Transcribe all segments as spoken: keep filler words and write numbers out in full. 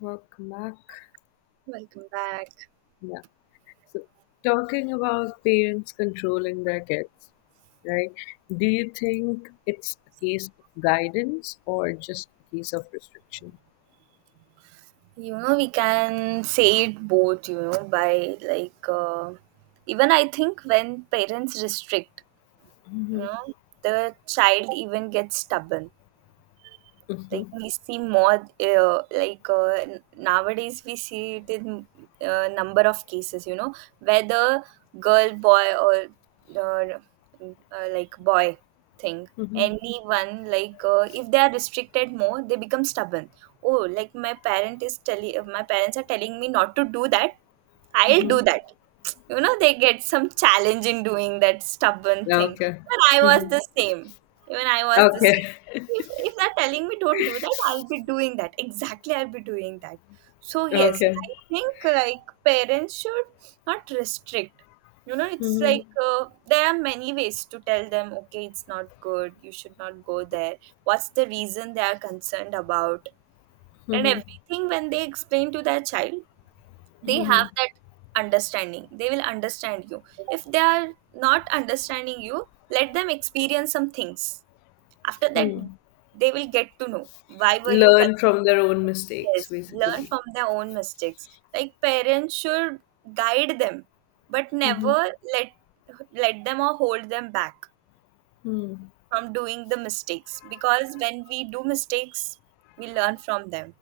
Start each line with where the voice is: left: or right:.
left: Fuck Mac.
right: Welcome back.
left: Yeah. So talking about parents controlling their kids, right? Do you think it's a case of guidance or just a case of restriction?
right: You know, we can say it both, you know, by like, uh, even I think when parents restrict, you know, the child even gets stubborn.
left: Mm-hmm.
right: Like we see more uh, like uh, n- nowadays we see it in uh, number of cases, you know whether girl, boy, or uh, uh, like boy thing, anyone, like uh, if they are restricted more they become stubborn. Oh, like my parent is telling my parents are telling me not to do that, I'll
left: Mm-hmm.
right: do that. You know, they get some challenge in doing that stubborn thing.
left: Okay.
right: even i was
left: Mm-hmm.
right: the same Even I was the
left: Okay.
right: same. If if they're telling me don't do that, I'll be doing that, exactly, I'll be doing that. So yes,
left: Okay.
right: I think like parents should not restrict. You know it's
left: Mm-hmm.
right: like uh, There are many ways to tell them, okay, it's not good, you should not go there. What's the reason they are concerned about, and
left: Mm-hmm.
right: everything. When they explain to their child, they have that understanding, they will understand you. If they are not understanding you, let them experience some things. After that, they will get to know why were you con-
left: Learn from their own mistakes,
right: yes, learn
left: basically.
right: from their own mistakes. Like parents should guide them, but never let let them or hold them back
left: Mm-hmm.
right: from doing the mistakes, because when we do mistakes, we learn from them.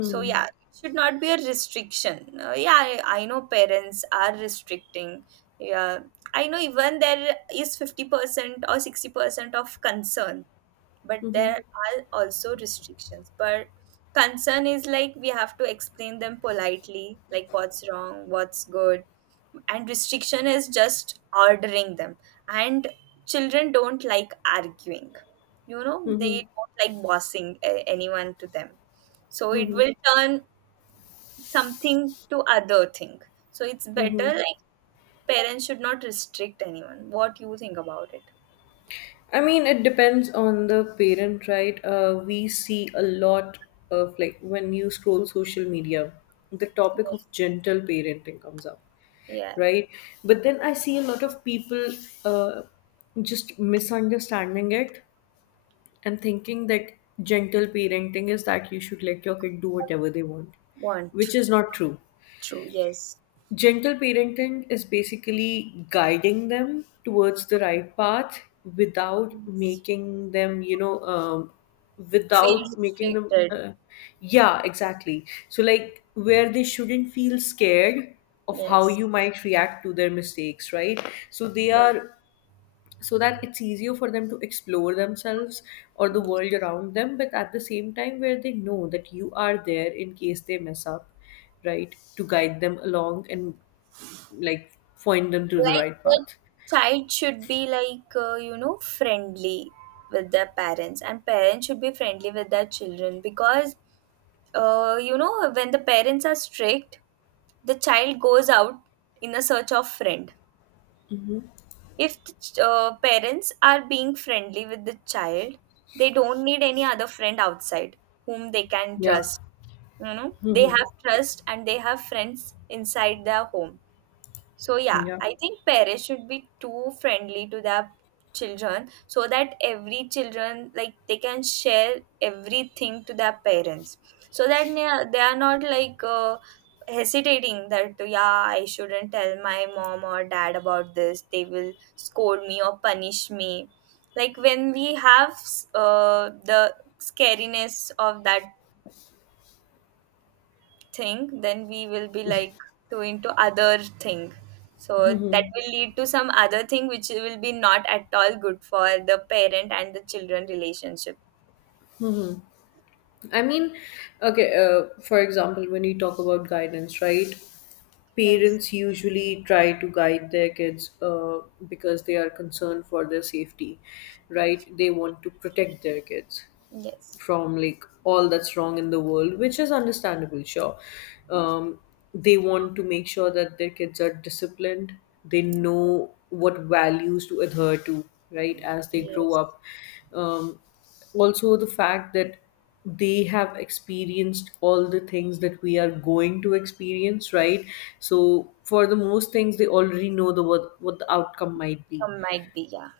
right: So yeah, it should not be a restriction. Uh, yeah, I, I know parents are restricting. Yeah, I know even there is fifty percent or sixty percent of concern, but
left: Mm-hmm.
right: there are also restrictions. But concern is like we have to explain them politely, like what's wrong, what's good, and restriction is just ordering them. And children don't like arguing. You know,
left: Mm-hmm.
right: they don't like bossing uh, anyone to them, so it will turn something to other thing, so it's
left: Mm-hmm.
right: better like parents should not restrict anyone. What you think about it?
left: I mean, it depends on the parent, right? Uh, we see a lot of like when you scroll social media, the topic
right: Yes.
left: of gentle parenting comes up,
right: Yeah.
left: right? But then I see a lot of people uh, just misunderstanding it and thinking that gentle parenting is that you should let your kid do whatever they want,
right: Want
left: which is not true.
right: true, yes.
left: Gentle parenting is basically guiding them towards the right path without making them, you know, um,
right: Feel
left: without making them.
right: restricted,
left: Uh, yeah, exactly. So, like, where they shouldn't feel scared of how
right: yes.
left: you might react to their mistakes, right? So, they
right: Yes,
left: are so that it's easier for them to explore themselves or the world
right: yes.
left: around them, but at the same time, where they know that you are there in case they mess up, right, to guide them along and, like, point them to the
right: Like
left: right
right: the
left: path.
right: child should be like uh, you know, friendly with their parents, and parents should be friendly with their children, because uh, you know, when the parents are strict, the child goes out in a search of friend. If the ch- uh, parents are being friendly with the child, they don't need any other friend outside whom they can
left: Yeah,
right: trust. You know, they have trust and they have friends inside their home. So yeah,
left: yeah.
right: I think parents should be too friendly to their children, so that every children like they can share everything to their parents, so that they are they are not like uh, hesitating that yeah, I shouldn't tell my mom or dad about this, they will scold me or punish me. Like when we have uh, the scariness of that thing, then we will be like doing to into other thing, so that will lead to some other thing which will be not at all good for the parent and the children relationship.
left: I mean, okay, uh, for example, when you talk about guidance, right?
right: Yes.
left: Parents usually try to guide their kids uh, because they are concerned for their safety, right? They want to protect their kids
right: Yes.
left: from like all that's wrong in the world, which is understandable, sure. Um, they want to make sure that their kids are disciplined, they know what values to adhere to, right, as they grow
right: Yes.
left: up. Um, Also, the fact that they have experienced all the things that we are going to experience, right? So, for the most things, they already know the what, what the outcome might be,
right: Some might be, yeah.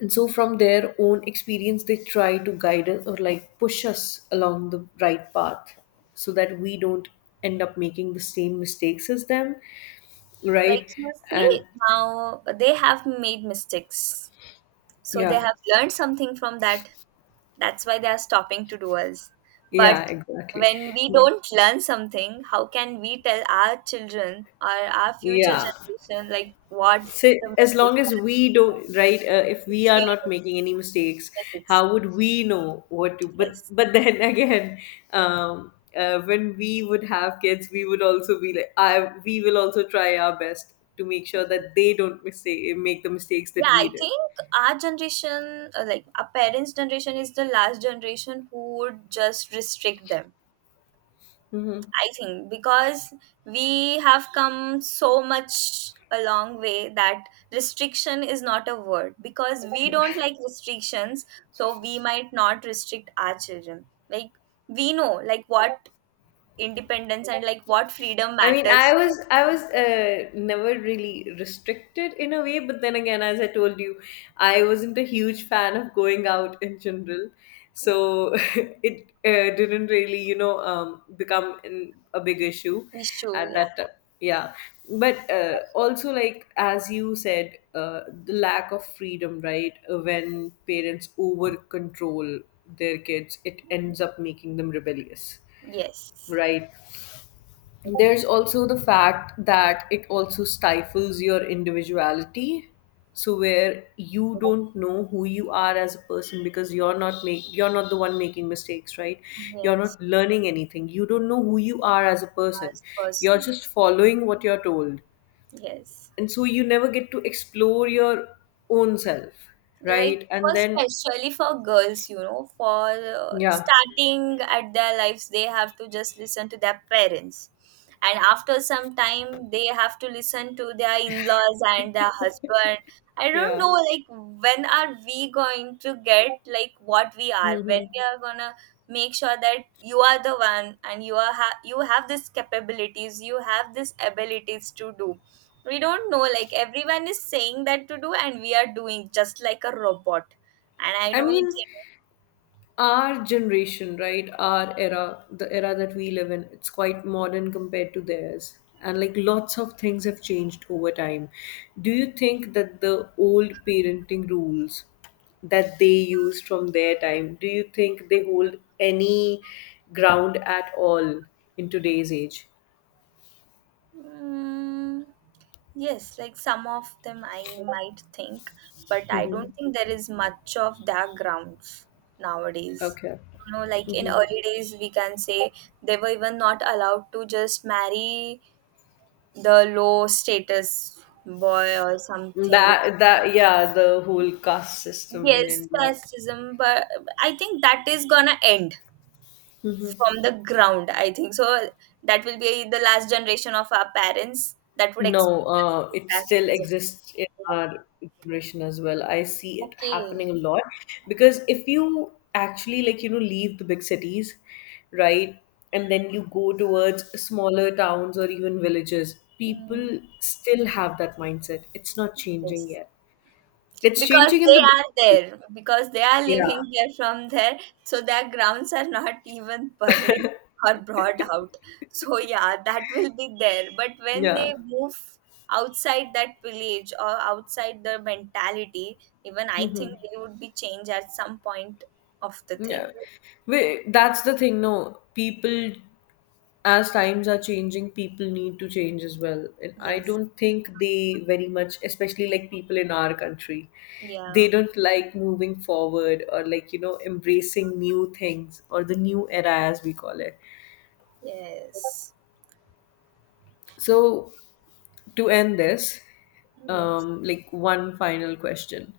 left: and so from their own experience they try to guide us or, like, push us along the right path so that we don't end up making the same mistakes as them,
right: Like
left: right?
right: you
left: And
right: see, now they have made mistakes, so they
left: yeah,
right: have learned something from that. That's why they are stopping to do us.
left: yeah,
right: But
left: exactly,
right: when we don't learn something, how can we tell our children or our future
left: yeah.
right: generation like what
left: So
right: the
left: as long
right: mistakes
left: as
right: are?
left: we don't, right? Uh, if we are not
right: Experience
left: making any mistakes,
right: mistakes.
left: how would we know what to? But
right: Yes.
left: but then again, um, uh, when we would have kids, we would also be like, I we will also try our best to make sure that they don't mistake make the mistakes
right: Yeah,
left: that we
right: I
left: did.
right: think our generation, uh, like our parents' generation, is the last generation who would just restrict them. I think because we have come so much a long way that restriction is not a word, because we don't like restrictions, so we might not restrict our children. Like we know like what independence and like what freedom
left: I mean, I
right: matters.
left: was I was uh, never really restricted in a way, but then again, as I told you, I wasn't a huge fan of going out in general, so it uh, didn't really, you know, um, become an, a big issue
right: Issue,
left: at
right: yeah.
left: that time. Yeah, but uh, also like as you said, uh, the lack of freedom, right? Uh, When parents over control their kids, it ends up making them rebellious,
right: Yes.
left: right. There's also the fact that it also stifles your individuality, so where you don't know who you are as a person because you're not make you're not the one making mistakes, right? You're
right: Yes.
left: not learning anything, you don't know who you are as a person,
right: As
left: you're
right: person.
left: just following what you're told,
right: Yes.
left: and so you never get to explore your own self,
right: Like
left: right?
right: for,
left: And then
right: especially for girls, you know, for uh,
left: yeah,
right: starting at their lives, they have to just listen to their parents, and after some time they have to listen to their in-laws and their husband. I don't
left: yeah,
right: know like when are we going to get like what we are,
left: hmm.
right: when we are gonna make sure that you are the one and you are ha- you have these capabilities, you have these abilities to do. We don't know, like everyone is saying that to do and we are doing just like a robot. And I
left: I
right: don't
left: mean, our generation, right? Our era, the era that we live in, it's quite modern compared to theirs. And like lots of things have changed over time. Do you think that the old parenting rules that they used from their time, do you think they hold any ground at all in today's age?
right: think. mm, yes, like some of them I might think, but I
left: Mm-hmm.
right: don't think there is much of their grounds nowadays.
left: Okay.
right: You know, like in
left: Hmm.
right: early days we can say they were even not allowed to just marry the low status boy or something.
left: That, that, yeah, the whole caste system in
right: Yes,
left: India.
right: casteism, but I think that is gonna end
left: Mhm.
right: from the ground, I think. So that will be the last generation of our parents that would
left: No,
right: experience
left: uh, it
right: this
left: still
right: racism.
left: exists in our generation as well. I see it
right: Okay.
left: happening a lot because if you actually, like, you know, leave the big cities, right, and then you go towards smaller towns or even villages,
right: Mm,
left: people still have that mindset. It's not changing
right: yes.
left: yet. It's
right: Because
left: changing in the
right: they are
left: big,
right: there, because they are
left: yeah,
right: living here from there, so their grounds are not even buried or brought out. So yeah, that will be there. But when
left: yeah,
right: they move outside that village or outside the mentality, even I think they would be changed at some point of the
left: yeah.
right: thing.
left: We, that's the thing, no, people, as times are changing, people need to change as well. And I
right: Yes.
left: don't think they very much, especially like people in our country, they
right: Yeah,
left: don't like moving forward or like, you know, embracing new things or the new era as we call it.
right: yes,
left: So, to end this,
right: yes.
left: um, like one final question,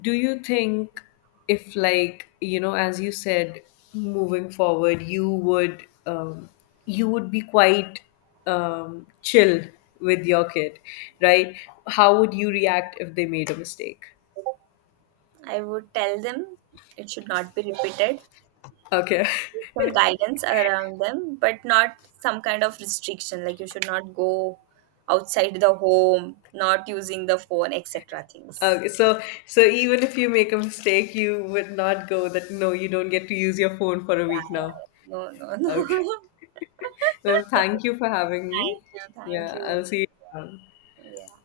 left: do you think, if, like, you know, as you said, moving forward you would, um, you would be quite um, chill with your kid, right, how would you react if they made a mistake?
right: I would tell them it should not be repeated.
left: Okay.
right: Some guidance around them, but not some kind of restriction like you should not go outside the home, not using the phone, et cetera things.
left: Okay, so so even if you make a mistake you would not go that, no, you don't get to use your phone for a
right: Yeah,
left: week
right: yeah,
left: now.
right: yeah. No, no,
left: Okay,
right: no.
left: well, thank you for having me.
right: Thank you, thank
left: Yeah, I'll
right: you.
left: see you around.
right: Yeah.